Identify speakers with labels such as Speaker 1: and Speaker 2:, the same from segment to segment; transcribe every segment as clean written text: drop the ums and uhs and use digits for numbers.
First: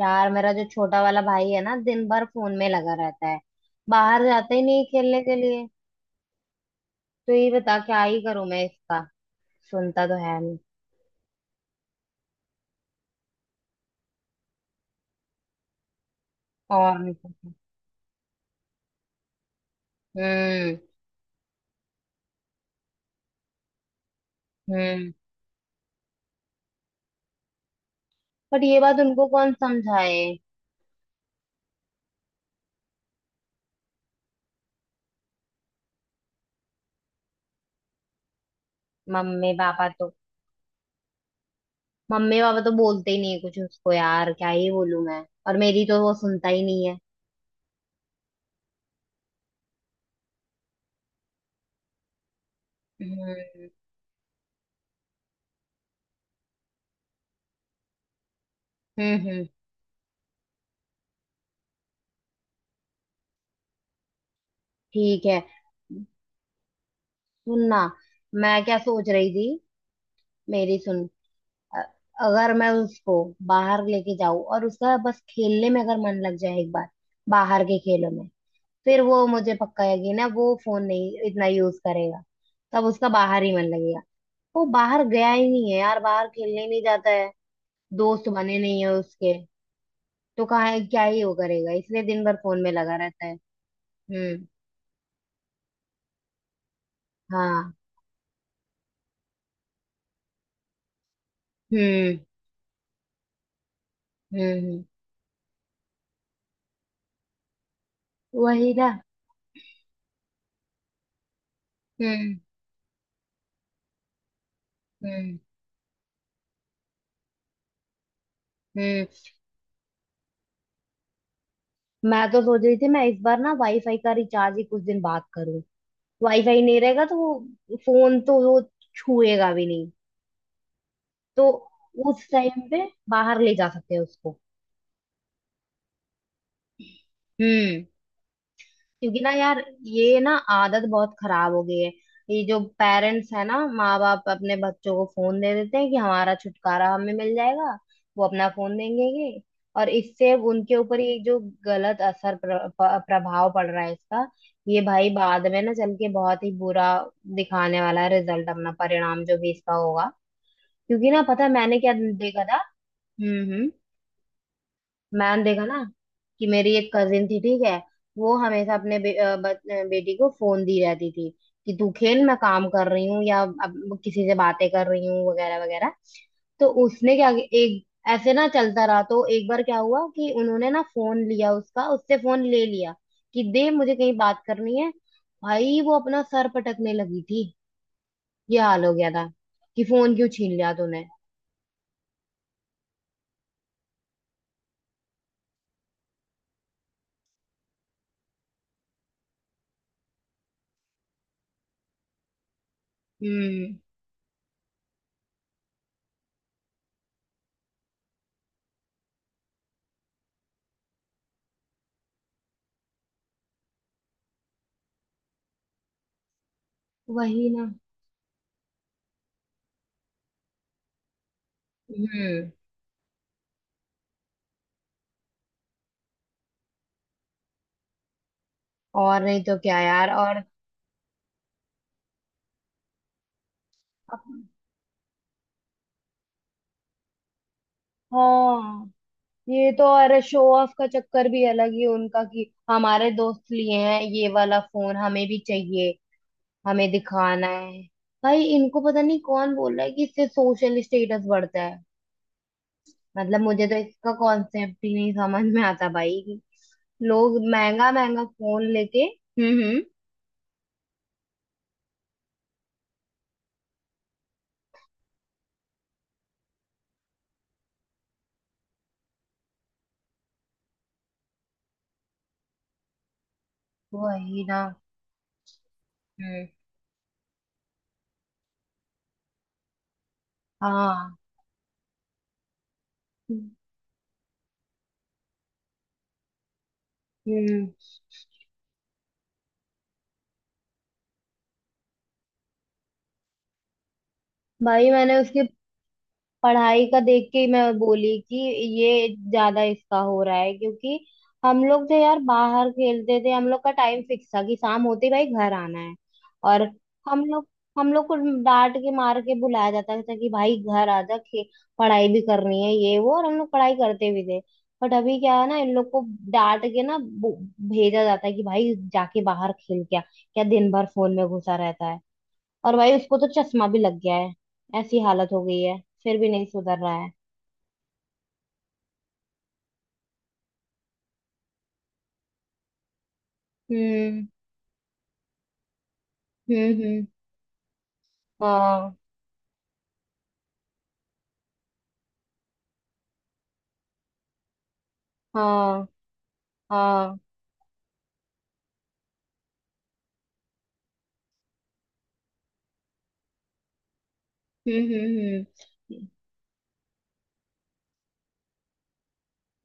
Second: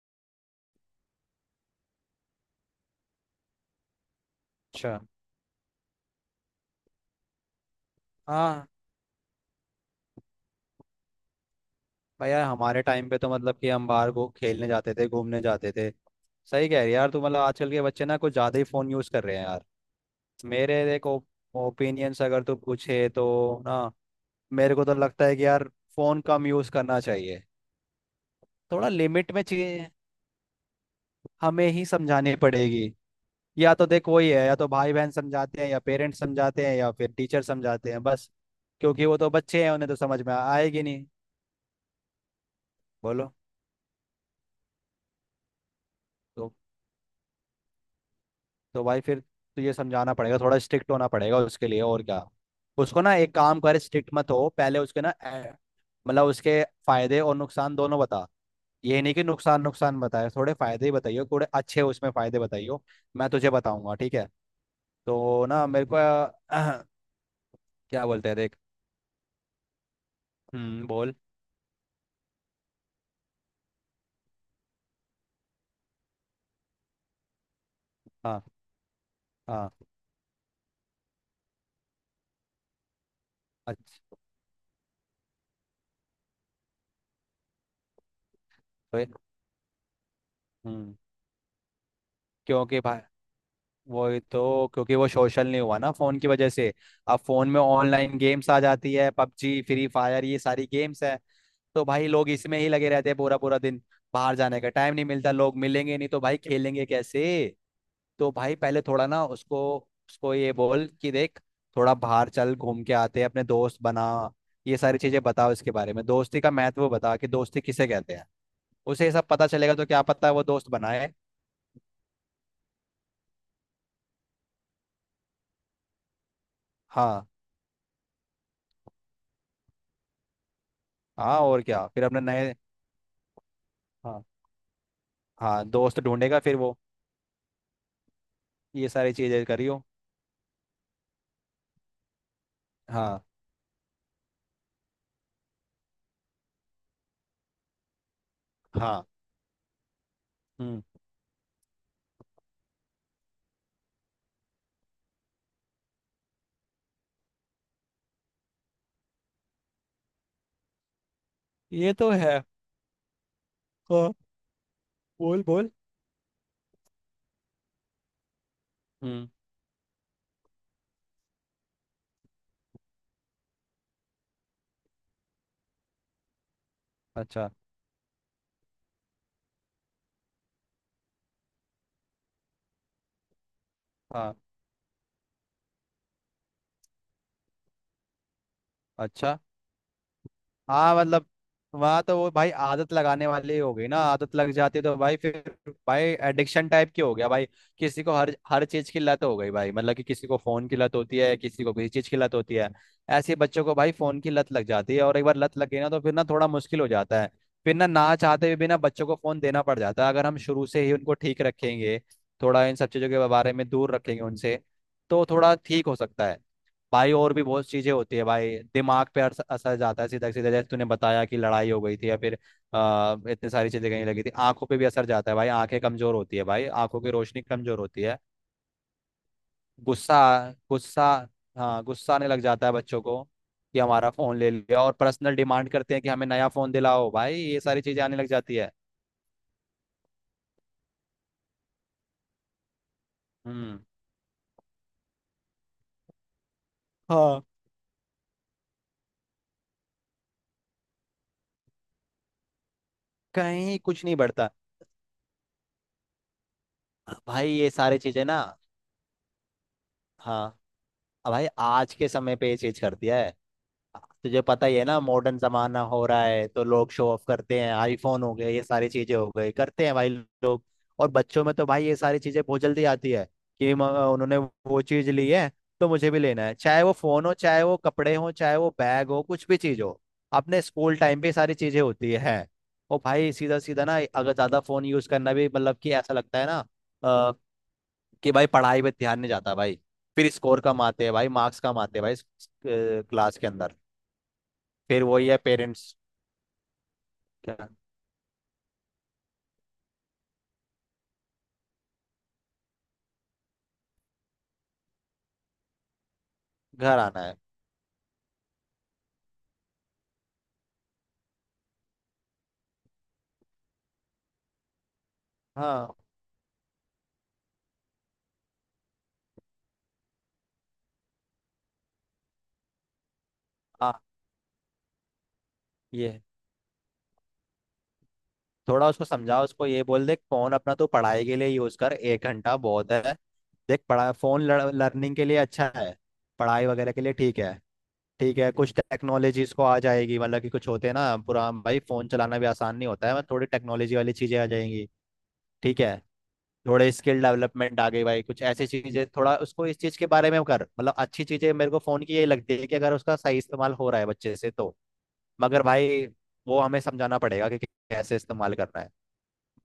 Speaker 1: यार, मेरा जो छोटा वाला भाई है ना, दिन भर फोन में लगा रहता है। बाहर जाता ही नहीं
Speaker 2: अच्छा।
Speaker 1: खेलने के लिए। तो ये बता, क्या ही करूं मैं
Speaker 2: हाँ
Speaker 1: इसका? सुनता तो है नहीं।
Speaker 2: भैया, हमारे टाइम पे तो मतलब कि हम बाहर को खेलने जाते थे, घूमने जाते थे। सही कह रही है
Speaker 1: और
Speaker 2: यार
Speaker 1: नहीं
Speaker 2: तू, मतलब
Speaker 1: तो-।
Speaker 2: आजकल के बच्चे ना कुछ ज़्यादा ही फ़ोन यूज़ कर रहे हैं यार।
Speaker 1: हम्म,
Speaker 2: मेरे देखो, ओपिनियंस अगर तू पूछे तो ना, मेरे को तो
Speaker 1: हम्म।
Speaker 2: लगता है कि यार फ़ोन कम यूज़ करना चाहिए।
Speaker 1: बट ये
Speaker 2: थोड़ा
Speaker 1: बात उनको
Speaker 2: लिमिट में
Speaker 1: कौन
Speaker 2: चीज़ें
Speaker 1: समझाए?
Speaker 2: हमें ही समझानी पड़ेगी। या तो देख वही है, या तो भाई बहन समझाते हैं, या पेरेंट्स समझाते हैं, या फिर टीचर समझाते हैं बस। क्योंकि वो तो
Speaker 1: मम्मी
Speaker 2: बच्चे हैं,
Speaker 1: पापा
Speaker 2: उन्हें तो
Speaker 1: तो
Speaker 2: समझ में आएगी नहीं।
Speaker 1: मम्मी पापा तो बोलते ही
Speaker 2: बोलो।
Speaker 1: नहीं कुछ उसको, यार क्या ही बोलूं मैं? और मेरी तो वो सुनता
Speaker 2: तो
Speaker 1: ही नहीं है।
Speaker 2: तो भाई फिर तुझे समझाना पड़ेगा, थोड़ा स्ट्रिक्ट होना पड़ेगा उसके लिए और क्या। उसको ना एक काम
Speaker 1: हम्म,
Speaker 2: कर, स्ट्रिक्ट मत हो पहले उसके ना मतलब उसके फायदे और नुकसान दोनों बता। ये नहीं
Speaker 1: हम्म,
Speaker 2: कि
Speaker 1: हम्म।
Speaker 2: नुकसान नुकसान बताए, थोड़े फायदे ही बताइयो, थोड़े अच्छे उसमें फायदे बताइयो। मैं तुझे बताऊंगा, ठीक है।
Speaker 1: ठीक है।
Speaker 2: तो ना मेरे को
Speaker 1: सुनना।
Speaker 2: क्या बोलते हैं
Speaker 1: मैं
Speaker 2: देख।
Speaker 1: क्या सोच रही थी, मेरी सुन।
Speaker 2: बोल।
Speaker 1: अ- अगर मैं उसको बाहर लेके जाऊं और उसका बस खेलने में अगर मन लग जाए एक बार, बाहर के खेलों में,
Speaker 2: हाँ
Speaker 1: फिर वो मुझे
Speaker 2: हाँ।
Speaker 1: पक्का यकीन है कि ना वो फोन नहीं इतना यूज करेगा। तब उसका बाहर ही मन लगेगा।
Speaker 2: अच्छा।
Speaker 1: वो बाहर गया ही नहीं है यार, बाहर खेलने ही नहीं जाता है। दोस्त बने नहीं है
Speaker 2: तो ये-
Speaker 1: उसके। तो कहाँ है,
Speaker 2: हम्म।
Speaker 1: क्या ही वो करेगा, इसलिए दिन भर फोन में
Speaker 2: क्योंकि
Speaker 1: लगा
Speaker 2: भाई
Speaker 1: रहता है।
Speaker 2: वही
Speaker 1: हम्म,
Speaker 2: तो, क्योंकि वो सोशल नहीं हुआ ना फोन की वजह से। अब फोन में
Speaker 1: हाँ,
Speaker 2: ऑनलाइन गेम्स आ जाती है, पबजी फ्री फायर ये सारी गेम्स है। तो भाई
Speaker 1: हम्म,
Speaker 2: लोग इसमें ही लगे रहते हैं पूरा पूरा दिन। बाहर
Speaker 1: हम्म,
Speaker 2: जाने का
Speaker 1: हम्म।
Speaker 2: टाइम नहीं मिलता, लोग मिलेंगे नहीं तो भाई खेलेंगे कैसे। तो भाई
Speaker 1: वही
Speaker 2: पहले
Speaker 1: ना।
Speaker 2: थोड़ा ना उसको, उसको ये बोल कि देख थोड़ा बाहर
Speaker 1: हम्म,
Speaker 2: चल, घूम के आते हैं, अपने दोस्त बना। ये सारी चीजें
Speaker 1: हम्म,
Speaker 2: बताओ, इसके बारे में दोस्ती का महत्व बता कि दोस्ती किसे कहते हैं। उसे
Speaker 1: हम्म।
Speaker 2: ये सब पता चलेगा तो क्या पता है वो दोस्त बनाए।
Speaker 1: मैं तो सोच रही थी, मैं इस बार ना वाईफाई का रिचार्ज ही कुछ दिन बाद करूँ। वाईफाई नहीं रहेगा तो
Speaker 2: हाँ
Speaker 1: वो फोन तो वो छुएगा भी नहीं।
Speaker 2: हाँ
Speaker 1: तो
Speaker 2: और क्या। फिर अपने
Speaker 1: उस
Speaker 2: नए,
Speaker 1: टाइम पे बाहर ले जा सकते हैं
Speaker 2: हाँ
Speaker 1: उसको।
Speaker 2: हाँ दोस्त ढूंढेगा फिर वो।
Speaker 1: हम्म।
Speaker 2: ये सारी
Speaker 1: क्योंकि ना
Speaker 2: चीजें
Speaker 1: यार,
Speaker 2: करियो।
Speaker 1: ये ना आदत बहुत खराब हो गई है। ये जो
Speaker 2: हाँ।
Speaker 1: पेरेंट्स है ना, माँ बाप अपने बच्चों को फोन दे देते हैं कि हमारा छुटकारा हमें मिल जाएगा। वो अपना फोन देंगे
Speaker 2: हाँ।
Speaker 1: ये, और इससे उनके
Speaker 2: हम्म।
Speaker 1: ऊपर ये जो गलत असर प्रभाव पड़ रहा है इसका। ये भाई बाद में ना चल के बहुत ही बुरा दिखाने वाला है, रिजल्ट अपना परिणाम जो भी इसका होगा। क्योंकि ना पता है मैंने क्या
Speaker 2: ये तो है।
Speaker 1: देखा था। हम्म, हम्म।
Speaker 2: हाँ,
Speaker 1: मैंने
Speaker 2: बोल
Speaker 1: देखा
Speaker 2: बोल।
Speaker 1: ना कि मेरी एक कजिन थी, ठीक है। वो हमेशा अपने बे,
Speaker 2: हम्म।
Speaker 1: अ, ब, अ, बेटी को फोन दी रहती थी कि तू खेल, मैं काम कर रही हूँ या अब किसी से बातें कर रही हूँ वगैरह वगैरह। तो उसने क्या,
Speaker 2: अच्छा।
Speaker 1: एक ऐसे ना चलता रहा तो एक बार क्या हुआ कि उन्होंने ना फोन लिया उसका, उससे फोन ले लिया कि दे मुझे, कहीं
Speaker 2: हाँ।
Speaker 1: बात करनी है। भाई वो अपना सर पटकने लगी थी। ये हाल हो गया था
Speaker 2: अच्छा।
Speaker 1: कि फोन क्यों छीन लिया
Speaker 2: हाँ
Speaker 1: तूने।
Speaker 2: मतलब वहाँ तो वो भाई आदत लगाने वाली हो गई ना। आदत लग जाती है तो भाई फिर, भाई एडिक्शन टाइप की हो गया भाई। किसी को हर हर चीज की लत हो गई भाई, मतलब कि किसी को फोन की लत होती है, किसी को किसी चीज की लत होती है। ऐसे बच्चों
Speaker 1: हम्म।
Speaker 2: को भाई फोन की लत लग जाती है, और एक बार लत लग गई ना तो फिर ना थोड़ा मुश्किल हो जाता है। फिर ना ना चाहते हुए भी ना बच्चों को फोन देना पड़ जाता है। अगर हम शुरू से ही उनको ठीक रखेंगे, थोड़ा इन सब चीजों के बारे में दूर रखेंगे उनसे, तो थोड़ा ठीक हो सकता है भाई। और भी
Speaker 1: वही
Speaker 2: बहुत
Speaker 1: ना।
Speaker 2: चीजें होती है भाई। दिमाग पे असर असर जाता है, सीधा सीधा, जैसे तूने बताया कि लड़ाई हो गई थी, या फिर
Speaker 1: हम्म।
Speaker 2: इतनी सारी चीजें कहीं लगी थी। आंखों पे भी असर जाता है भाई, आंखें कमजोर होती है भाई, आंखों की रोशनी कमजोर होती है।
Speaker 1: और नहीं तो क्या यार?
Speaker 2: गुस्सा,
Speaker 1: और
Speaker 2: गुस्सा, हाँ गुस्सा आने लग जाता है बच्चों को कि हमारा फोन ले लिया, और पर्सनल डिमांड करते हैं कि हमें नया फोन दिलाओ भाई। ये सारी चीजें आने लग जाती है।
Speaker 1: हाँ। ये तो अरे, शो ऑफ का चक्कर भी अलग ही उनका कि हमारे दोस्त लिए
Speaker 2: हम्म।
Speaker 1: हैं ये वाला फोन, हमें भी चाहिए। हमें
Speaker 2: हाँ।
Speaker 1: दिखाना है। भाई इनको पता नहीं कौन बोल रहा है कि इससे सोशल स्टेटस बढ़ता है। मतलब मुझे तो
Speaker 2: कहीं कुछ
Speaker 1: इसका
Speaker 2: नहीं बढ़ता
Speaker 1: कॉन्सेप्ट ही नहीं समझ में आता भाई कि लोग
Speaker 2: भाई, ये
Speaker 1: महंगा
Speaker 2: सारी
Speaker 1: महंगा
Speaker 2: चीजें ना।
Speaker 1: फोन लेके। हम्म, हम्म।
Speaker 2: हाँ भाई, आज के समय पे ये चीज करती है। तुझे पता ही है ना, मॉडर्न जमाना हो रहा है तो लोग शो ऑफ करते हैं, आईफोन हो गए, ये सारी चीजें हो गई, करते हैं भाई लोग। और बच्चों में तो भाई ये सारी चीजें बहुत जल्दी आती है कि उन्होंने
Speaker 1: वही ना।
Speaker 2: वो चीज ली है तो मुझे भी लेना
Speaker 1: हम्म।
Speaker 2: है, चाहे वो फोन हो, चाहे वो कपड़े हो, चाहे वो बैग हो, कुछ भी चीज हो। अपने स्कूल
Speaker 1: हाँ,
Speaker 2: टाइम पे ये सारी चीजें होती है। और भाई सीधा सीधा ना, अगर ज्यादा फोन यूज करना भी, मतलब कि ऐसा लगता है ना अ,
Speaker 1: हम्म,
Speaker 2: कि भाई पढ़ाई पे ध्यान नहीं जाता भाई। फिर स्कोर कम आते हैं भाई, मार्क्स कम आते हैं भाई क्लास के अंदर।
Speaker 1: भाई।
Speaker 2: फिर
Speaker 1: मैंने
Speaker 2: वही है
Speaker 1: उसके
Speaker 2: पेरेंट्स
Speaker 1: पढ़ाई का देख के ही मैं
Speaker 2: क्या,
Speaker 1: बोली कि ये ज्यादा इसका हो रहा है क्योंकि हम लोग जो यार बाहर खेलते थे, हम लोग का टाइम फिक्स था कि शाम होते ही भाई घर आना है। और
Speaker 2: घर आना
Speaker 1: हम
Speaker 2: है।
Speaker 1: लोग हम लोग को डांट के मार के बुलाया जाता था कि भाई घर आ जा पढ़ाई भी करनी है, ये वो, और हम लोग पढ़ाई करते भी थे। बट अभी क्या है ना, इन
Speaker 2: हाँ।
Speaker 1: लोग को डांट के ना भेजा जाता है कि भाई जाके बाहर खेल, क्या क्या दिन भर फोन में घुसा रहता है। और भाई उसको तो चश्मा भी
Speaker 2: आ,
Speaker 1: लग गया है। ऐसी हालत हो गई है।
Speaker 2: ये
Speaker 1: फिर
Speaker 2: है।
Speaker 1: भी नहीं सुधर रहा है।
Speaker 2: थोड़ा उसको समझाओ, उसको ये बोल दे फोन अपना तो पढ़ाई के लिए यूज कर, एक घंटा बहुत है। देख पढ़ा,
Speaker 1: हम्म,
Speaker 2: फोन लर्निंग के लिए अच्छा है, पढ़ाई
Speaker 1: हम्म,
Speaker 2: वगैरह के
Speaker 1: हम्म,
Speaker 2: लिए ठीक है। ठीक है कुछ
Speaker 1: हाँ,
Speaker 2: टेक्नोलॉजीज को आ जाएगी, मतलब कि कुछ होते हैं ना, पूरा भाई फोन चलाना भी आसान नहीं होता है, मतलब थोड़ी टेक्नोलॉजी वाली चीजें आ जाएंगी। ठीक
Speaker 1: हाँ,
Speaker 2: है। थोड़े
Speaker 1: हाँ,
Speaker 2: स्किल डेवलपमेंट आ गई भाई, कुछ ऐसी चीजें थोड़ा उसको इस चीज के बारे में कर, मतलब अच्छी चीजें मेरे को फोन की यही लगती है, कि अगर उसका सही इस्तेमाल हो रहा है बच्चे से तो।
Speaker 1: हम्म, हम्म,
Speaker 2: मगर
Speaker 1: हम्म।
Speaker 2: भाई वो हमें समझाना पड़ेगा कि कैसे इस्तेमाल करना है।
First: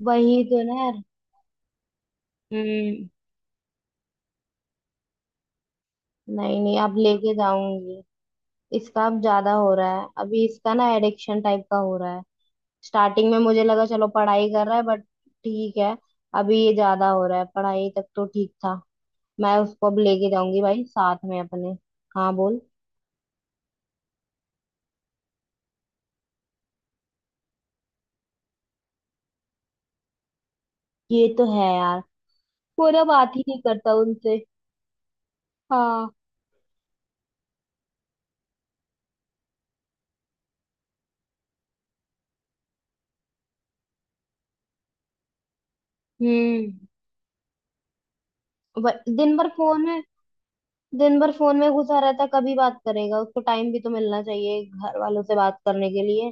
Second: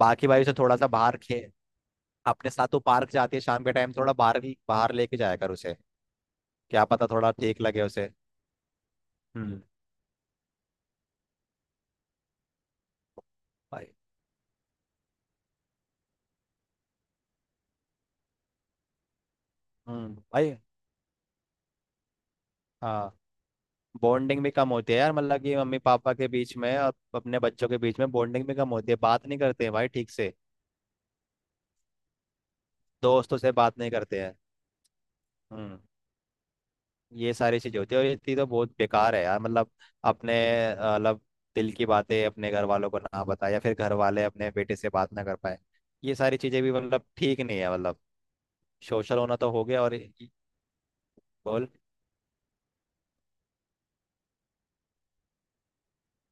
Speaker 2: बाकी भाई
Speaker 1: वही
Speaker 2: उसे
Speaker 1: तो
Speaker 2: थोड़ा
Speaker 1: ना
Speaker 2: सा
Speaker 1: यार।
Speaker 2: बाहर खे अपने साथ तो
Speaker 1: हम्म।
Speaker 2: पार्क जाती है शाम के टाइम, थोड़ा बाहर ही बाहर लेके जाया कर उसे।
Speaker 1: नहीं नहीं,
Speaker 2: क्या
Speaker 1: अब
Speaker 2: पता थोड़ा
Speaker 1: लेके
Speaker 2: ठीक लगे
Speaker 1: जाऊंगी।
Speaker 2: उसे।
Speaker 1: इसका अब ज्यादा
Speaker 2: हम्म
Speaker 1: हो रहा है, अभी इसका ना एडिक्शन टाइप का हो रहा है। स्टार्टिंग में मुझे लगा
Speaker 2: भाई।
Speaker 1: चलो पढ़ाई कर रहा है, बट ठीक है। अभी ये ज्यादा हो रहा है, पढ़ाई तक तो ठीक था। मैं उसको अब लेके
Speaker 2: भाई।
Speaker 1: जाऊंगी भाई साथ में अपने। हाँ बोल।
Speaker 2: हाँ, बॉन्डिंग भी कम होती है यार, मतलब कि मम्मी पापा के बीच में और अपने बच्चों के बीच में बॉन्डिंग भी कम होती है, बात नहीं करते हैं भाई ठीक से।
Speaker 1: ये तो है यार, वो ना बात
Speaker 2: दोस्तों
Speaker 1: ही
Speaker 2: से
Speaker 1: नहीं
Speaker 2: बात नहीं
Speaker 1: करता
Speaker 2: करते हैं।
Speaker 1: उनसे।
Speaker 2: हम्म।
Speaker 1: हाँ।
Speaker 2: ये सारी चीज होती है, और ये चीज़ तो बहुत बेकार है यार, मतलब अपने मतलब दिल की बातें अपने घर वालों को ना बताए, या फिर घर वाले अपने बेटे से बात ना कर पाए। ये सारी चीजें
Speaker 1: हम्म।
Speaker 2: भी मतलब ठीक नहीं है, मतलब
Speaker 1: ब-
Speaker 2: सोशल
Speaker 1: दिन
Speaker 2: होना
Speaker 1: भर
Speaker 2: तो हो
Speaker 1: फोन
Speaker 2: गया। और
Speaker 1: में
Speaker 2: ये-
Speaker 1: दिन भर फोन
Speaker 2: बोल।
Speaker 1: में घुसा रहता, कभी बात करेगा? उसको टाइम भी तो मिलना चाहिए घर वालों से बात करने के लिए।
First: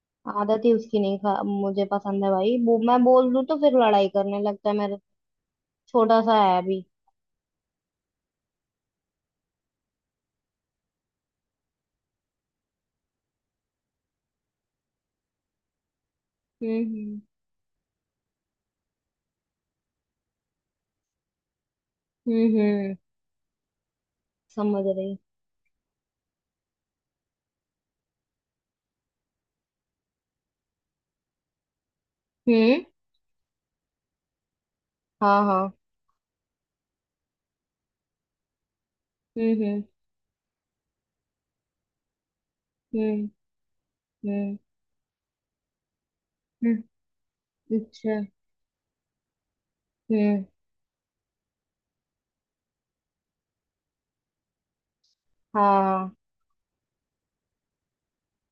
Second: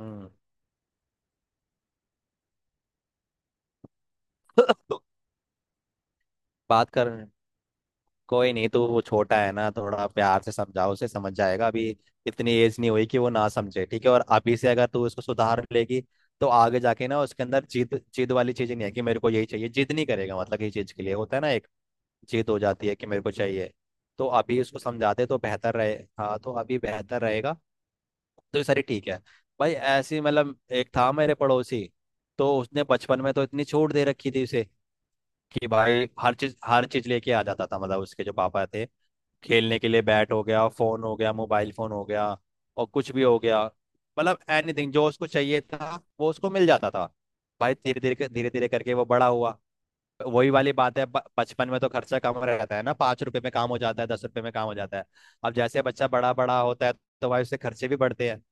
Speaker 2: हम्म।
Speaker 1: आदत ही उसकी नहीं, खा मुझे पसंद है भाई, वो मैं बोल दूं तो फिर लड़ाई करने लगता है मेरा। छोटा सा है अभी।
Speaker 2: बात कर। कोई नहीं, तो वो छोटा है ना, थोड़ा प्यार से समझाओ उसे, समझ जाएगा अभी। इतनी एज नहीं हुई कि वो ना समझे, ठीक है। और अभी से अगर तू उसको सुधार लेगी तो आगे
Speaker 1: हम्म,
Speaker 2: जाके
Speaker 1: हम्म,
Speaker 2: ना उसके अंदर जिद जिद वाली चीजें नहीं है कि मेरे को यही चाहिए, जिद नहीं करेगा। मतलब ये चीज के लिए होता है ना एक, जिद
Speaker 1: हम्म,
Speaker 2: हो जाती है
Speaker 1: हम्म।
Speaker 2: कि मेरे को चाहिए। तो अभी उसको
Speaker 1: समझ रही।
Speaker 2: समझाते तो बेहतर रहे। हाँ, तो अभी बेहतर रहेगा। तो ये सारी ठीक है भाई। ऐसी मतलब एक था मेरे पड़ोसी, तो उसने
Speaker 1: हम्म,
Speaker 2: बचपन में तो इतनी छूट दे रखी थी उसे
Speaker 1: हाँ,
Speaker 2: कि
Speaker 1: हाँ,
Speaker 2: भाई हर चीज लेके आ जाता था, मतलब उसके जो पापा थे।
Speaker 1: हम्म,
Speaker 2: खेलने
Speaker 1: हम्म,
Speaker 2: के लिए बैट हो गया, फोन हो गया, मोबाइल फोन हो गया, और कुछ भी
Speaker 1: हम्म,
Speaker 2: हो गया। मतलब
Speaker 1: हम्म,
Speaker 2: एनीथिंग जो उसको चाहिए था वो उसको मिल जाता था।
Speaker 1: हम्म।
Speaker 2: भाई धीरे
Speaker 1: अच्छा।
Speaker 2: धीरे धीरे धीरे करके वो बड़ा हुआ।
Speaker 1: हम्म,
Speaker 2: वही वाली बात है, बचपन में तो खर्चा कम रहता है ना, पाँच रुपए में काम हो जाता है, दस रुपए में काम हो जाता है। अब जैसे बच्चा
Speaker 1: हाँ।
Speaker 2: बड़ा बड़ा होता है तो भाई उसके खर्चे भी बढ़ते हैं।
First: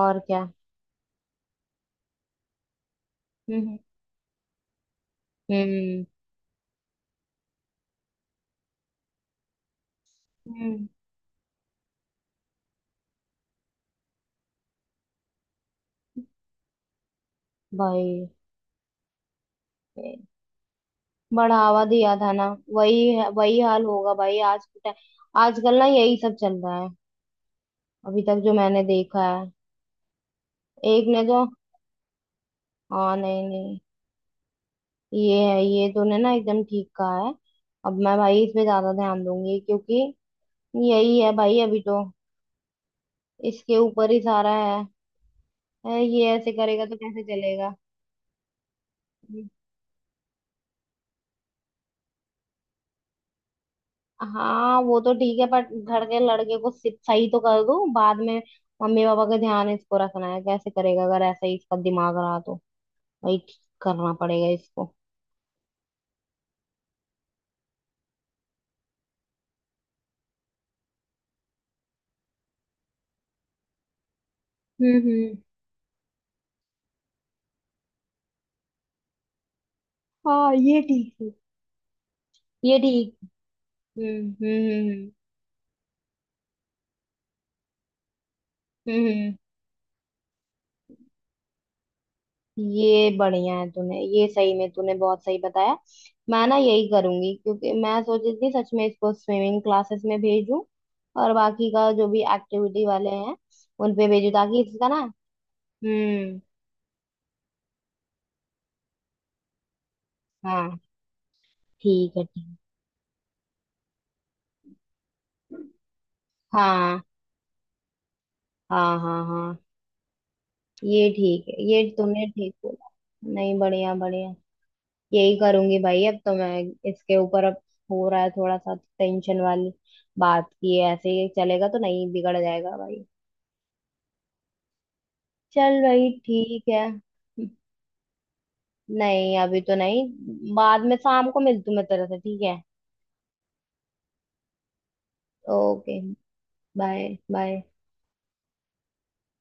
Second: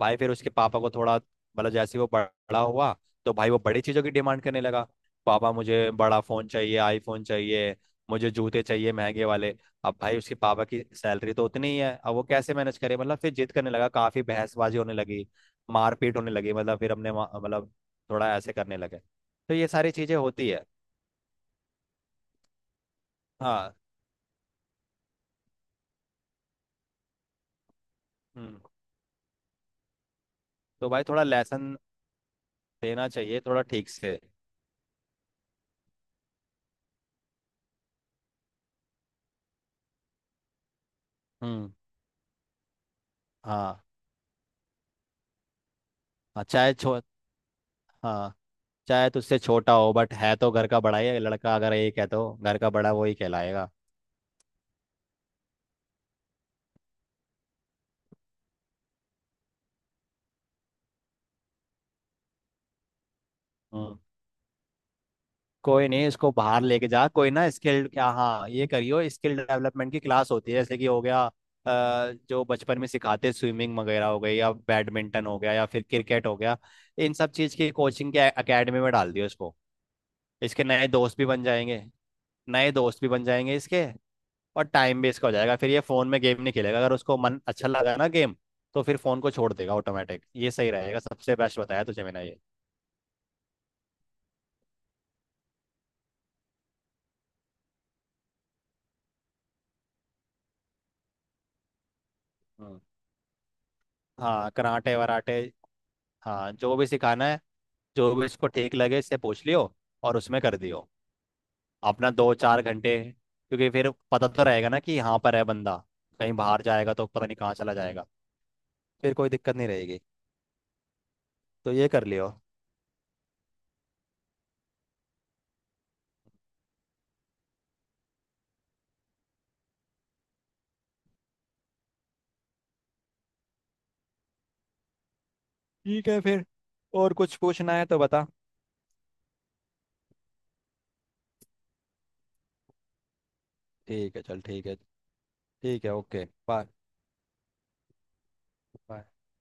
Speaker 2: भाई फिर
Speaker 1: क्या?
Speaker 2: उसके पापा को थोड़ा मतलब, जैसे ही वो बड़ा हुआ तो भाई वो
Speaker 1: हम्म,
Speaker 2: बड़ी चीजों की डिमांड करने लगा। पापा मुझे
Speaker 1: हम्म,
Speaker 2: बड़ा फोन चाहिए, आईफोन चाहिए, मुझे जूते चाहिए महंगे वाले। अब भाई उसके पापा की
Speaker 1: हम्म।
Speaker 2: सैलरी तो उतनी ही है, अब वो कैसे मैनेज करे। मतलब फिर जिद करने लगा, काफी बहसबाजी होने लगी, मारपीट होने लगी। मतलब फिर हमने मतलब
Speaker 1: भाई।
Speaker 2: थोड़ा ऐसे करने लगे। तो ये सारी चीजें होती है।
Speaker 1: बढ़ावा दिया था ना। वही
Speaker 2: हाँ।
Speaker 1: हाल होगा भाई आज के टाइम। आजकल ना यही सब चल रहा है। अभी तक जो
Speaker 2: हम्म।
Speaker 1: मैंने देखा है।
Speaker 2: तो भाई
Speaker 1: एक ने
Speaker 2: थोड़ा
Speaker 1: तो।
Speaker 2: लेसन देना
Speaker 1: हाँ,
Speaker 2: चाहिए,
Speaker 1: नहीं
Speaker 2: थोड़ा
Speaker 1: नहीं।
Speaker 2: ठीक से।
Speaker 1: ये है, ये तूने ना एकदम ठीक कहा है। अब मैं भाई इस पे ज्यादा ध्यान दूंगी क्योंकि यही है भाई
Speaker 2: हम्म।
Speaker 1: अभी तो, इसके
Speaker 2: हाँ।
Speaker 1: ऊपर ही सारा है। है, ये
Speaker 2: हाँ,
Speaker 1: ऐसे
Speaker 2: चाहे
Speaker 1: करेगा तो
Speaker 2: छो
Speaker 1: कैसे चलेगा?
Speaker 2: हाँ चाहे तुझसे
Speaker 1: हम्म।
Speaker 2: छोटा हो बट है तो घर का बड़ा ही है, लड़का अगर एक है तो घर का बड़ा वो ही कहलाएगा।
Speaker 1: हाँ, वो तो ठीक है, पर घर के लड़के को सिर्फ सही तो कर दूं। बाद में मम्मी पापा का ध्यान इसको रखना है, कैसे करेगा अगर ऐसा ही इसका दिमाग रहा तो। वही
Speaker 2: हम्म।
Speaker 1: करना पड़ेगा इसको।
Speaker 2: कोई नहीं, इसको बाहर लेके जा, कोई ना स्किल, क्या, हाँ ये करियो, स्किल डेवलपमेंट की क्लास होती है, जैसे कि हो गया जो बचपन में सिखाते, स्विमिंग वगैरह हो गई, या
Speaker 1: हम्म,
Speaker 2: बैडमिंटन
Speaker 1: हम्म,
Speaker 2: हो गया, या फिर क्रिकेट हो गया। इन सब चीज़ की कोचिंग के एकेडमी में डाल दियो इसको।
Speaker 1: हाँ।
Speaker 2: इसके
Speaker 1: ये
Speaker 2: नए
Speaker 1: ठीक
Speaker 2: दोस्त भी
Speaker 1: है।
Speaker 2: बन जाएंगे। नए
Speaker 1: ये
Speaker 2: दोस्त भी
Speaker 1: ठीक।
Speaker 2: बन जाएंगे इसके।
Speaker 1: हम्म,
Speaker 2: और टाइम
Speaker 1: हम्म,
Speaker 2: वेस्ट का हो जाएगा, फिर ये फोन में गेम नहीं खेलेगा, अगर उसको मन अच्छा लगा ना गेम तो फिर
Speaker 1: हम्म, हम्म,
Speaker 2: फोन को
Speaker 1: हम्म।
Speaker 2: छोड़ देगा ऑटोमेटिक। ये सही रहेगा, सबसे बेस्ट बताया तुझे मैंने ये।
Speaker 1: ये बढ़िया है। तूने, ये सही में तूने बहुत सही बताया। मैं ना यही करूंगी क्योंकि मैं सोच रही थी सच में इसको स्विमिंग क्लासेस में भेजूं, और बाकी का जो भी
Speaker 2: हाँ,
Speaker 1: एक्टिविटी वाले हैं उन पे भेजूं
Speaker 2: हाँ
Speaker 1: ताकि इसका
Speaker 2: कराटे
Speaker 1: ना।
Speaker 2: वराटे,
Speaker 1: हम्म,
Speaker 2: हाँ जो भी सिखाना है, जो भी इसको ठीक लगे इससे पूछ लियो, और उसमें कर
Speaker 1: हाँ।
Speaker 2: दियो अपना
Speaker 1: ठीक है,
Speaker 2: दो
Speaker 1: ठीक।
Speaker 2: चार घंटे। क्योंकि फिर पता तो रहेगा ना कि यहाँ पर है बंदा, कहीं बाहर जाएगा
Speaker 1: हाँ,
Speaker 2: तो पता नहीं कहाँ चला जाएगा।
Speaker 1: हाँ,
Speaker 2: फिर
Speaker 1: हाँ,
Speaker 2: कोई
Speaker 1: हाँ।
Speaker 2: दिक्कत नहीं रहेगी।
Speaker 1: ये ठीक है,
Speaker 2: तो
Speaker 1: ये
Speaker 2: ये कर
Speaker 1: तूने
Speaker 2: लियो।
Speaker 1: ठीक बोला। नहीं, बढ़िया बढ़िया। यही करूंगी भाई अब तो मैं, इसके ऊपर अब हो रहा है थोड़ा सा टेंशन वाली बात की है, ऐसे ही चलेगा तो नहीं, बिगड़ जाएगा भाई। चल
Speaker 2: ठीक
Speaker 1: भाई,
Speaker 2: है फिर।
Speaker 1: ठीक है।
Speaker 2: और कुछ पूछना है तो बता।
Speaker 1: नहीं अभी तो नहीं। बाद में शाम को मिलती हूँ मैं तेरे से, ठीक है।
Speaker 2: ठीक है चल, ठीक है। ठीक है।
Speaker 1: Okay.
Speaker 2: Okay.
Speaker 1: Bye bye.
Speaker 2: Bye.